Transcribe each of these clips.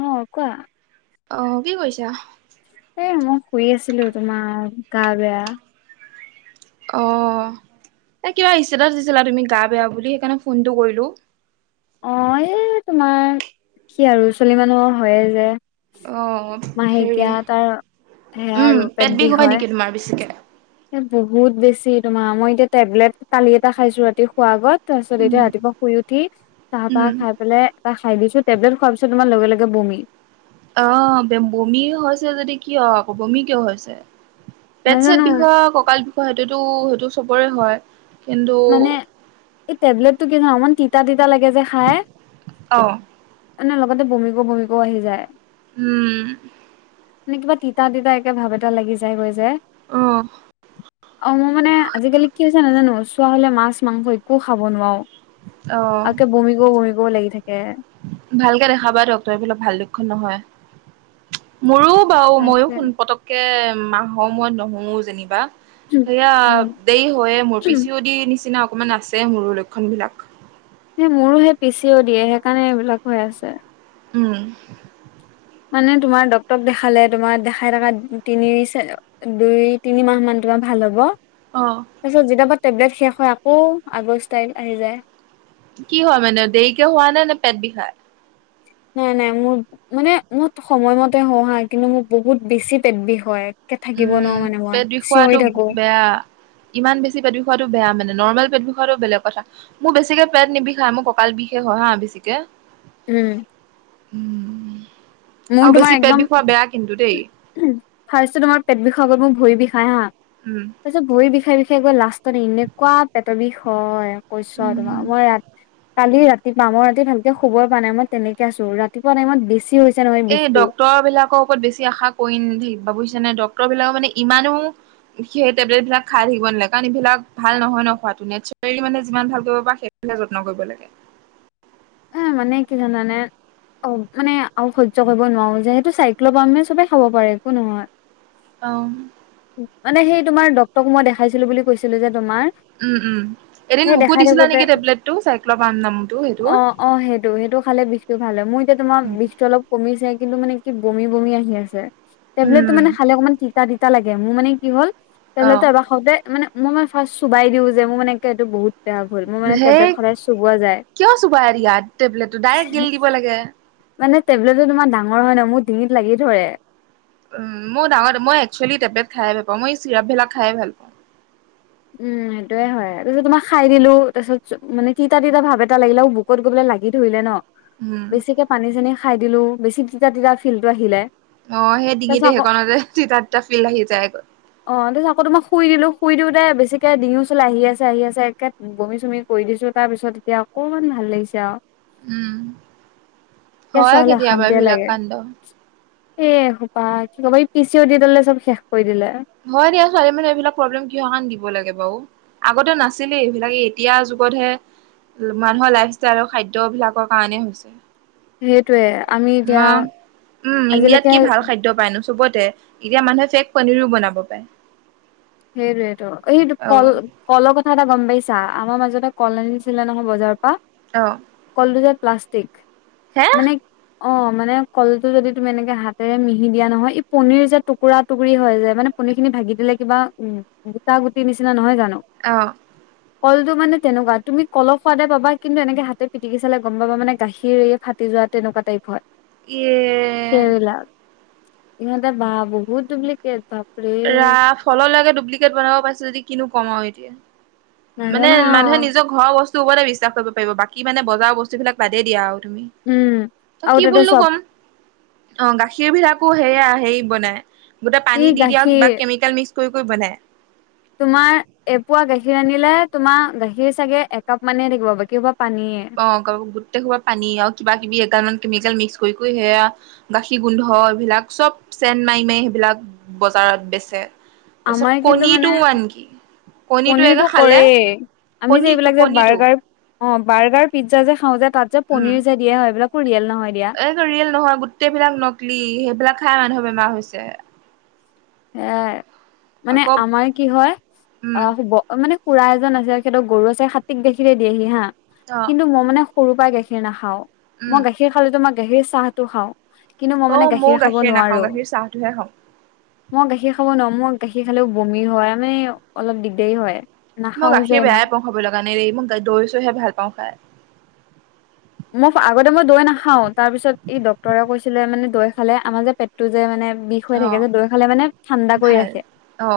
অ কোৱা অ কি কৰিছা এ মই শুই আছিলো তোমাৰ গা বেয়া অ এই কিবা ইস্তেটাছ দিছিলা তুমি গা বেয়া বুলি সেইকাৰণে ফোনটো কৰিলো অ এই তোমাৰ কি আৰু ছোৱালী মানুহ হয়ে যে অ হেৰি মাহেকীয়া তাৰ সেয়া আৰু পেট বিষ হয় তোমাৰ বেছিকে এ বহুত বেছি তোমাৰ মই এতিয়া টেবলেট কালি এটা খাইছো ৰাতি শুৱোৱাৰ আগত তাৰপিছত এতিয়া উম ৰাতিপুৱা শুই উঠি চাহ তাহ খাই পেলাই তাহ খাই দিছো টেবলেট খোৱাৰ পিছত তোমাৰ লগে লগে বমি আহ বে বমি হৈছে যদি কিয় আকৌ বমি কিয় হৈছে পেট চেট নাজানো বিষয় কঁকাল বিষয় সেইটোতো সেইটো চবৰে হয় কিন্তু মানে এই টেবলেট টো কি অকমান তিতা তিতা লাগে যে খাই অ নে লগতে বমিকোও বমিকোও আহি যায় উম নানে কিবা তিতা তিতা একে ভাৱ এটা লাগি যায় গৈ যে অ অ মই মানে আজিকালি কি হৈছে নাজানো চোৱা হলে মাছ মাংস একো খাব নোৱাৰো অ আকে বুমিকও বুমিকও লাগি থাকে ভালকে দেখাবা ডক্টৰেবিলাক ভাল লক্ষণ নহয় মোৰো বাও মইও তাকে সোন পতককে মাহৰ মই নহোওঁো যেনিবা সেয়া উম দেই হয়ে মোৰ পিচি অ দি নিচিনা অকমান আছে মোৰো লক্ষণ বিলাক স মোৰো সেই পিচিও দিয়ে সেইকাৰণে এইবিলাক হৈ আছে উম মানে তোমাৰ ডক্তৰক দেখালে তোমাৰ দেখাই থকা তিনিছে দুই তিনি মাহ মান তোমাৰ ভাল হব অ তাৰ পিছত যেতিয়াবা টেবলেট শেষ হয় আকৌ আগ অবস্থা আহি যায় কি হয় মানে দেৰিকে হোৱা নে নে পেট বিষায় নাই নাই মোৰ মানে মই সময়মতে হহা কিন্তু মোৰ বহুত বেছি পেদবি হয় একে থাকিব নোৱাৰো উম মানে মই পেট বি চিঞৰি খোৱাাতটো থাকো বেয়া ইমান বেছি পেট খোৱাটো বে মানে নৰ্মেল পেটি খোৱাটো বলেগ কথা মোৰ বেছিকে পেট নিবিষায় মোৰ কঁকাল বিষেষ হয় হা বেছিকে উম উম আৰু বেছি পেট বিষোৱা বেয়া কিন্তু দেই উ ফাৰ্ষ্ট তোমাৰ পেট বিষ আগত মোক ভৰি বিষায় হা উম তাৰপিছত ভৰিৰ বিষে বিষে গৈ লাষ্টত এনেকুৱা পেটৰ বিষ হয় কৈছ আৰু তোমাক উম। মই ৰা কালি ৰাতিপুৱা মই ৰাতি ভালকে শুবই প পৰা নাই মই তেনেকে আছো ৰাতিপুৱা টাইমত বেছি হৈ হৈছে নহয় এই বিষটো। ড্ক্তৰ বিলাকৰ ওপৰত বেছি আশা কৰি নাথাকিবা বুজিছা নে ডক্তৰ বিলাকৰ মানে ইমানো সেই টেবলেটবলাক খাই থাকিব নালাগে কাৰণ এইবিলাক ভাল নহয় ন খোৱাটো নেচাৰেলি মানে যিমান ভাল কৰিব পাৰে যত্ন কৰিব লাগে এই মানে কি জানা নে অ মানে আৰু সহ্য কৰিব নোৱাৰো যেহেতু চাইক্লবামে সবেই খাব পাৰে একো নহয় অ মানে সেই তোমাৰ ডটক মই দেখাইছিলো বুলি কৈছিলো যে তোমাৰ উম উম এদিন সেই মোকো দেখাই দিছিলা থাকোতে নেকি টেবলেটটো চাই্ নামুটো অ সেইটোৰ অ সেইটো সেইটো খালে বিজটো ভাল হয় মোৰ এতিয়া তোমাৰ বিজটো অলপ কমিছোই কিন্তু মানে কি বমি বমি আহি আছে টেবলেট উম মানে খালে অকমান ঠিক তিা দিতা লাগে মোৰ মানে কি হল তেওঁলো অ এবাৰ সদায় মানে মই মানে ফাৰ্ষ্ট চুবাই দিওঁ যে মোৰ মানে কিে এইটো বহুত বেয়া ভুল মোৰ মানে সেই টেবলেট সদাই চুবোৱা যায়। কিয় চোবাই দিয়া টেবলেটটো? ডাইৰেক্ট গিলি দিব লাগে। মানে টেবলেটো তোমাৰ ডাঙৰ হয় ন' মোৰ ডিঙিত লাগি ধৰে। উম, মোৰ ডাঙৰ মই এক্সুৱেলি টেবলেট খাই ভাল নাপাওঁ। মই চিৰাপবিলাক খাই ভাল পাওঁ। উম, সেইটোৱে হয়। তাৰপিছত তোমাৰ খাই দিলো তাৰপিছত মানে তিতা তিতা ভাৱ এটা লাগিলে মোৰ বুক্ বুকুত গৈ পেলাই লাগি ধৰিলে ন'। উম বেছিকে পানী-চানী খাই দিলো, বেছি তিতা তিতা ফীলটো আহিলে। অঁ, সেই তাৰপিছত ডিঙিতে আকৌ সেইকণতে হেঁহ্ তিতা তিতা ফীল আহি যায় আক '। অঁ, তাৰপিছত আকৌ তোমাৰ শুই দিলো, শুই দিওঁতে বেছ বেছিকে ডিঙি ওচলে আহি আছে, আহি আছে একে বমি-চমি কৰি দিছো তাৰপিছত এতিয়া অকমান ভাল লাগিছে আৰু। উম কে হয় চোৱা হ'লে কেতিয়াবা অশান্তিয়ে এইবিলাক লাগে। কাণ্ড এ সোপা কি ক'ব, এই পি চি অ' দি ডালে চব শেষ কৰি দিলে। হয় দিয়া। ছোৱালী মানে এইবিলাক প্ৰব্লেম কিহৰ কাৰণে দিব লাগে বাৰু? আগতেও নাছিলেই এইবিলাকে এই এতিয়া যুগতহে মানুহৰ লাইফ ষ্টাইল আৰু খাদ্য অভ্যাসৰ কাৰণে হৈছে। সেইটোয়ে আমি এতিয়া অঁ, উম ইণ্ডিয়াত আজিলৈকে কি ভাল খাদ্ খাদ্য পাইনো চবতে এতিয়া মানুহে ফেক পনীৰো বনাব পাৰে। সেইটোৱেটো, সেইটো অ কল কলৰ কথা এটা গম পাইছা? আমাৰ মাজতে কল আনিছিলে নহয় বজাৰৰ পৰা। অঁ। কলটো যে প্লাষ্টিক মানে অঁ, মানে কলটো যদি তুমি এনেকে হাতেৰে মিহি দিয়া নহয় ই পনিৰ যে টুকুৰা-টুকুৰি হৈ যায়। মানে পনীৰখিনি ভাগি দিলে কিবা উম, উম গোটা-গুটি নিচিনা নহয় জানো? অঁ। কলটো মানে তেনেকুৱা। তুমি কলৰ সোৱাদে পাবা কিন্তু এনেকে হাতে পিটিকি চালে গম পাবা মানে গাখীৰ এই ফাট্ ফাটি যোৱা তেনেকুৱা টাইপ হয় ই সেইবিলাক। ইহঁতেৰ বা বহুত ডুপ্লিকেট বাপ্ ৰা ফলৰলৈকে ডুপ্লিকেট বনাব পাৰিছে যদি কিনো কম আও এতিয়া। মানে নাজানো মানুহে আও নিজক ঘৰৰ বস্তু ওপতে বিশ্বাস কৰিব পাৰিব। বাকী মানে বজাৰৰ বস্তুবিলাক বাদে দিয়া আৰু তুমি। উম ত' আৰু কি তাতে বুলিনো চব কম? অঁ, গাখীৰ বিলাকো সেয়া হেৰি বনাই, গোটেই ই পানী দি দিয়ে আৰু কিবা গাখীৰ কেমিকেল মিক্স কৰি কৰি বনায়। তোমাৰ এপোৱা গাখীৰ আনিলে তোমাৰ গাখীৰ চাগে একাপ মানেই থাকিব বাকীসোপা পানীয়ে। অ, গ্ গোটেইসোপা পানী আৰু কিবা-কিবি এগাল মান কেমিকেল মিক্স কৰি কৰি সেয়া গাখীৰ গোন্ধ এইবিলাক চব চেন মাৰি মাৰি সেইবিলাক বজাৰত বেচে। তাৰপিছত আমাৰ কিন্তু মানে কণীটো আনকি কণীটো একে পনিৰটো খালে কৰেই। আমি যে কণীটো এইবিলাক যে কণীটো বাৰ্গাৰ অঁ, বাৰ্গাৰ, পিজ্জা যে খাওঁ যে তাত যে পনিৰ যে দিয়া হয় এইবিলাকো ৰিয়েল নহয় দিয়া। এইটো ৰিয়েল নহয় গোটেই বিলাক নকলি সেইবিলাক খাই মানুহে বেমাৰ হৈছে। এ মানে, আকৌ আমাৰ কি হয় উম অঁ শুব অ মানে খুড়া এজন আছে আৰু সিহঁতৰ গৰু আছে হাতীক দেখিলে দিয়েহি হাঁ অ কিন্তু মই মানে সৰু পৰাই গাখীৰ নাখাওঁ। উম মই গাখীৰ খালেটো মই গাখীৰ চাহটো খাওঁ। কিন্তু মই অ মানে ময়ো গাখীৰ খাব নাখাওঁ নোৱাৰোঁ। গাখীৰ চাহটোহে খাওঁ। মই গাখীৰ খাব নোৱাৰোঁ। মোৰ গাখীৰ খালেও বমি হয় মানে, অলপ দিগদাৰী হয়। মই নাখাও যে গাখীৰ ইমান বেয়াই পাওঁ খাবলে কাৰণে দেই, মই দৈ চৈহে ভাল পাওঁ খাই। মই আগতে মই দৈ নাখাও, তাৰ পিছত ই ডক্তৰে কৈছিলে মানে দৈ খালে আমাৰ যে পেটটো যে মানে বি ষ হৈ অ থাকে যে দৈ খালে মানে ঠাণ্ডা কৰি ভাল ৰাখে। অ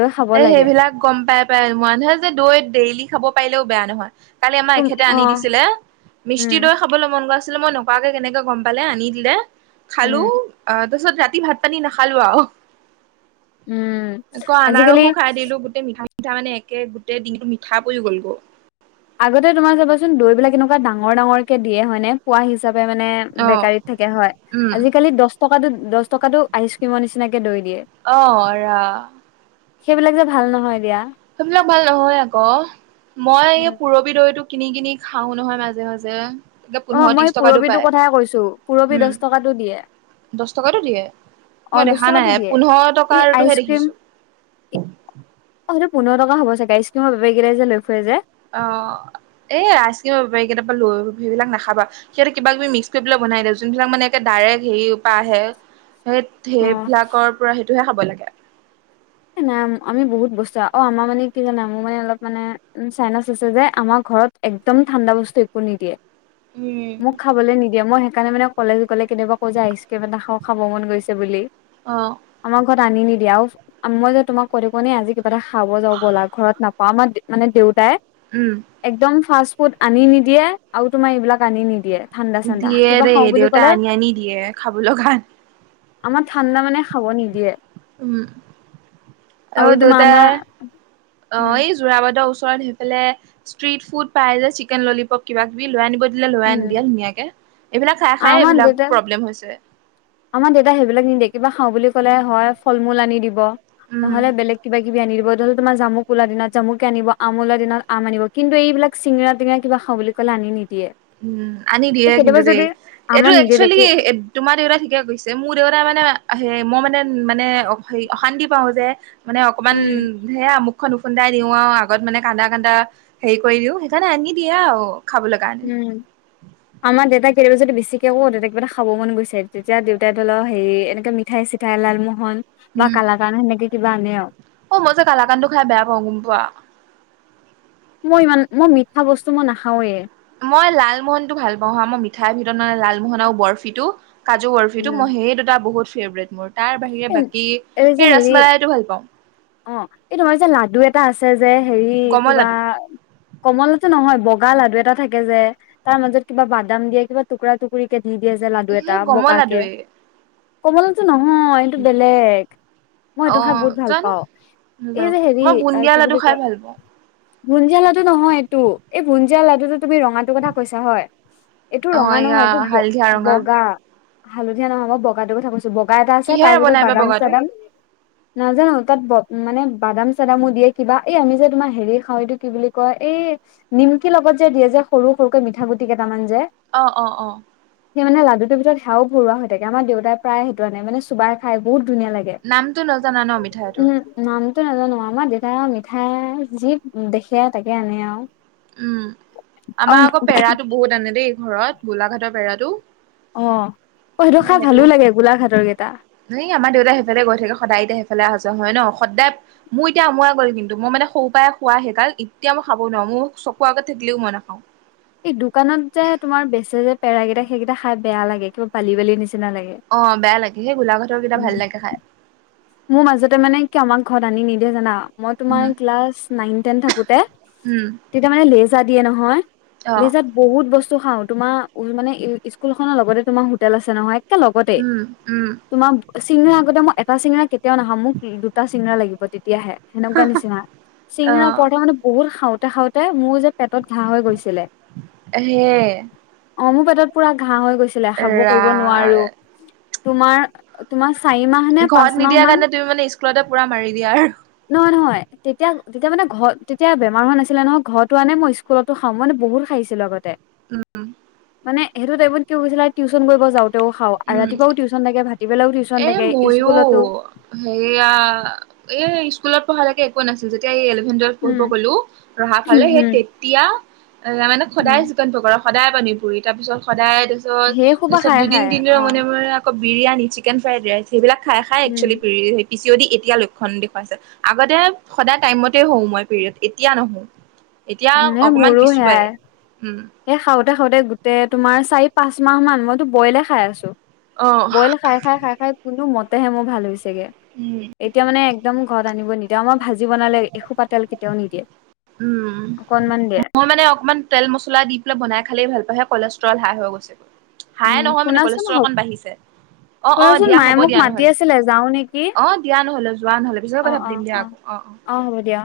দৈ খাব এই লাগে। সেইবিলাক গম পাই পাই মানুহে যে দৈ ডেইলি খাব পাৰিলেও বেয়া নহয়। কালি আমাৰ তুম এখেতে অ আনি দিছিলে মিষ্টি উম দৈ খা বলৈ মন গৈ আছিলে মই নোকোৱাকৈ কেনেকে গম পালে আনি দিলে খালো উম অ' তাৰপিছত ৰাতি ভাত পানী নাখালো আৰু, উম আকৌ আজিকালি আনাৰসো খাই দিলো গোটেই মিঠা তাৰ মানে একে গোটেই দিনটো মিঠা পৰি গল গ' আগতে তোমাৰ চাবাচোন দৈবিলাক এনেকুৱা ডাঙৰ ডাঙৰকে দিয়ে হয় নে পোৱা হি চাপে মানে অ বেকাৰীত থাকে হয়, উম আজিকালি দহ টকাতো দহ টকাটো আইচক্ৰীমৰ নিচিনাকে দৈ দিয়ে। অঁ, ৰা। সেইবিলাক যে ভাল নহয় দিয়া। সেইবিলাক ভাল নহয় আক' মই এই উম, পূৰ বি দৈটো কিনি কিনি খাও নহয় মাজে মাজে। এতিয়া অ পোন্ধৰ, মই ত্ৰিশ টকাতটো পুৰবিটো পায়। কথাই কৈছো পুৰবি দহ উম, টকাতো দিয়ে দহ টকাতটো দিয়ে। অ মই দহ দেখা নাই টকাতো দিয়ে পোন্ধৰ এই টকাৰটোহে আইচক্ৰীম দেখিছো। অঁ সেইটো পোন্ধৰ টকা হ'ব চাগেল আইচক্ৰীমৰ বেপাৰীকেইটাই যে লৈ ফুৰে যে। অঁ, এই আইচক্ৰীমৰ বেপৰীকেইটাৰ পৰা লৈ সেইবিলাক নাখাবা। সিহঁতে কিবা কিবি মিক্স কৰি পেলাই বনাই দিয়ে। যোনবিলাক মানে এ ডাইৰেক্ট হেৰি পৰা আহে সেই সেইবিলাকৰ পৰা সেইটোহে খাব লাগে। এ নাই আমি বহুত বস্তু অ আমাৰ মানে কি জানা মোৰ মানে অলপ মানে চাইনাচ আছে যে, আমাৰ ঘৰত একদম ঠাণ্ডা বস্তু একো নিদিয়ে। উম মোক খাবলৈ নিদিয়ে মই সেইকাৰণে মানে কলেজ গ'লে কেতিয়াবা কওঁ যে আইচক্ৰীম এটা খাও খাব মন গৈছে বুলি। অঁ'। আমাৰ ঘৰত আনি নিদিয়া আৰু মই যে তোমাক কৈ থাকো ন আজি কিবা এটা খাব যাওঁ ব'লা, ঘৰত নাপাওঁ আমাৰ মানে দেউতাই উম। একদম ফাষ্ট ফুড আনি নিদিয়ে আৰু তোমাৰ এইবিলাক আনি নিদিয়ে। ঠাণ্ডা চাণ্ডা দিয়ে কিবা দেই খাওঁ বুলি দেউতাই ক'লে আনি আনি দিয়ে খাব লৈ কাৰণ। আমাৰ ঠাণ্ডা মানে খাব নিদিয়ে। উম, আৰু আমাৰ তোমাৰ দেউতাই, অ' উম এই জোৰাবাতৰ ওচৰত সেইফালে ষ্ট্ৰিট ফুড পাই যে চিকেন ললিপপ কিবা কিবি লৈ আনিব দিলে লৈ উম আনি দিয়ে ধুনীয়াকে, এইবিলাক খাই খাই আমাৰ এইবিলাক দেউতা প্ৰব্লেম হৈছে। আমাৰ দেউতাই সেইবিলাক নিদিয়ে কিবা খাওঁ বুলি ক'লে হয়, ফল মূল আনি দিব উম নহলে বেলেগ কিবা কি বি আনি দিব ধৰি লোৱা তোমাৰ জামুক ওলোৱা দিনত জামুকে আনি দিব আম ওলোৱা দিনত আম আনিব, কিন্তু এইবিলাক চিঙৰা, টিঙৰা কিবা খাও বুলি কলে আনি নিদিয়ে। উম, আনি এই দিয়ে কিন্তু কেতিয়াবা দেই যদি এইটো আমাৰ নিদিয়ে একচুৱেলি দেখি এ তোমাৰ দেউতা ঠিকে কৰিছে, মোৰ দেউতাই মানে হে মই মানে, মানে অশান্তি পাওঁ যে মানে অকমান উম সেয়ামুখখন উফুন্দাই দিও আৰু আগত মানে কান্দা কান্দা হেৰি কৰি দিও সেইকাৰণে আনি দিয়ে আৰু খাবলৈ কাৰণে। উম আমাৰ দেউতাক কেতিয়াবা যদি বেছিকে কওঁ দেউতা কিবা এটা খাব মন গৈছে, তেতিয়া দেউতাই ধৰি ল'ক হেৰি এনেকে মিঠাই, চিঠাই লালমোহন বা উম কালাকান সেনেকে কিবা আনে আৰু। অ মই যে কালাকানটো খাই বেয়া পাওঁ, গম পোৱা। মই ইমান, মই মিঠা বস্তু মই নাখাওৱে। মই লালমোহনতটো ভাল পাওঁ হা, মই মিঠাই ভিতৰতে লালমোহন আৰু বৰফিটো কাজু বৰফিটো মই সেই দুটা বহুত ফেভৰেট মোৰ তাৰ বাহিৰে এই বাকী যে এই হেৰি ৰাচমলাইটো ভাল পাওঁ অ এই তোমাৰ যে লাডু এটা আছে যে হেৰি গমৰ কিবা লাডু কমলাটো নহয় বগা লাডু এটা থাকে যে তাৰ মাজত কিবা বাদাম দিয়ে কিবা টুকুৰা-টুকুৰি কে দি দিয়ে যে লাডু এটা সেই গমৰ বগা কে লাডুৱে কমলাতো নহয় এইটো বেলেগ মই অ সেইটো খাই বহুত ভাল জানো পাওঁ এই নাজানো যে হেৰি মই আ বুন্দিয়া কি লাডু বুলি খাই কয় ভাল পাওঁ ভুঞ্জিজিয়া লাডু নহয় এইটো এই ভুঞ্জিজিয়া লাডুটো তুমি ৰঙাটোৰ কথা কৈছা হয় এইটো অ ৰঙা এয়া নহয়, এইটো ব হালধীয়া ৰঙা বগা হালধীয়া নহয়, মই বগাটো কথা কৈছো, বগা এটা আছে তাৰ কিহেৰে ভিতৰত বনাই বা বগাটো বাদাম-চাদাম নাজানো তাত ব উ মানে বাদাম-চাদামো দিয়ে কিবা এই আমি যে তোমাৰ হেৰি খাওঁ এইটো কি বুলি কয় এই নিমকি লগত যে দিয়ে যে সৰু সৰুকে মিঠা গুটি কেইটামান যে অ অ অ এনেকে মানে লাডুটোৰ ভিতৰত সাও ভৰোৱা হৈ থাকে আমা দেউতাই প্ৰায় সেইটো আনে মানে চুবাই খাই বহুত ধুনীয়া লাগে নামটো নজানা ন মিঠাইটোৰ উম নামটো নাজানো আমাৰ দেউতাই আও মিঠাই যি দেখে তাকে আনে আৱ উম আমাৰ আকৌ পেৰাটো বহুত আনে দেই ঘৰত গোলাঘাটৰ পেৰাটো অ অ সেইটো খাই ভালো লাগে গোলাঘাটৰ কেটা এ আমাৰ দেউতাই সেইফালে গৈ থাকে সদায় এতিয়া সেইফালে অহা যোৱা হয় ন সদায় মোৰ এতিয়া আমোৱাই গ'ল কিন্তু মই মানে সৰু পৰাই খোৱা সেইকাৰণে এতিয়া মই খাব নোৱাৰো মোৰ চকু আগত থাকিলেও মই নাখাওঁ এই দোকানত যে তোমাৰ বেচে যে পেৰাকেইটা সেইকেটা খাই বেয়া লাগে কিবা বালি বালি নিচিনা লাগে অ বেয়া লাগে সেই গোলাঘাটৰ কেইটা উম ভাল লাগে খাই মোৰ মাজতে মানে কি আমাক ঘৰত আনি নিদিয়ে জানা মই তোমাৰ উম ক্লাছ নাইন, টেন থাকোতে উম তেতিয়া মানে লেজ দিয়ে নহয় অ লিজাত বহুত বস্তু খাও তোমাৰ উ মানে স্কুল এখনৰ লগতে তোমাৰ হোটেল আছে নহয় একে লগতে উম উম তোমাৰ চিঙৰা আগতে মই এটা চিঙৰা কেতিয়াও নাখাওঁ মোক দুটা চিঙৰা লাগিব তেতিয়াহে সেনেকুৱা নিচিনা অ চিঙৰা প্ৰথমতে বহুত খাওঁ খাওঁতে মোৰ যে পেটত ঘাঁ হৈ গৈছিলে এহে অ মোৰ পেটত পুৰা ঘাঁ হৈ গৈছিলে খাব ৰা কৰিব নোৱাৰো তোমাৰ তোমাৰ চাৰি মাহ নে, পাঁচ মাহ দিয়াৰ মান কাৰণে তুমিমানে স্কুলতে পুৰা মাৰি দিয়া আৰু নহয় নহয় তেতিয়া তেতিয়া মানে ঘৰ তেতিয়া বেমাৰ হোৱা নাছিলে নহয় ঘৰটো আনে মই স্কুলতো খাওঁ মই মানে বহুত খাইছিলো আগতে উম উম মানে সেইটো টাইমত কি হৈছিলে টিউচন কৰিব যাওঁ তেও খাওঁ আৰু উম ৰাতিপুৱাও টিউচন থাকে, ভাতি বেলাও টিউচন থাকে স্কুলত সেইয়া এই স্কুলত পঢ়ালৈকে একোৱে নাছিল যেতিয়া এই পঢ়িব উম গলো ৰহা উম ফালে সেই উম তেতিয়া এ মানে উম সদায় চিকন পকৰা সদায় পানী পুৰি, তাৰপিছত সদায় তাৰপিছত সেই সোপা তাৰপিছত খাই দুদিন খাই অ তিনিদিনৰ মনে মনে আকৌ বিৰিয়ানী, চিকেন ফ্ৰাইড ৰাইচ, সেইবিলাক খাই খাই উম actually P C O D এতিয়া লক্ষণ দেখুৱাইছে আগতে সদায় টাইমতে হও মই পিৰিয়ডচ এতিয়া নহও এতিয়া উম এ অকমান মোৰো পিছুৱাই সেয়াই উম সেই খাওতে খাওতে গোটেই তোমাৰ চাৰি পাঁচ মাহ মান মইতো বইলে খাই আছো অ বইলে খাই খাই খাই খাই কোনো মতেহে মোৰ ভাল হৈছেগে উম এতিয়া মানে একদম ঘৰত আনিব নিদিয়ে, আমাৰ ভাজি বনালে এসোপা তেল কেতিয়াও নিদিয়ে। উম অকনমান দিয়ে মই মানে অকমান তেল মছলা দি পেলাই বনাই খালেই ভাল পাও সে কলেজ ট্ৰল হাই গৈছে গৈ, উম হা'ই নহয় মানে শুনাচোন হ কলেষ্ট্ৰল অকণ বাঢ়িছে। অ অ শুনাচোন দিয়া মায়ে হব মোক দিয়া মাতি নহলে আছিলে যাও নেকি অ দিয়া নহলে যোৱা নহলে পিছতকে অ কথা অ পাতিম দিয়া আকৌ অ অ অ' হ'ব দিয়া।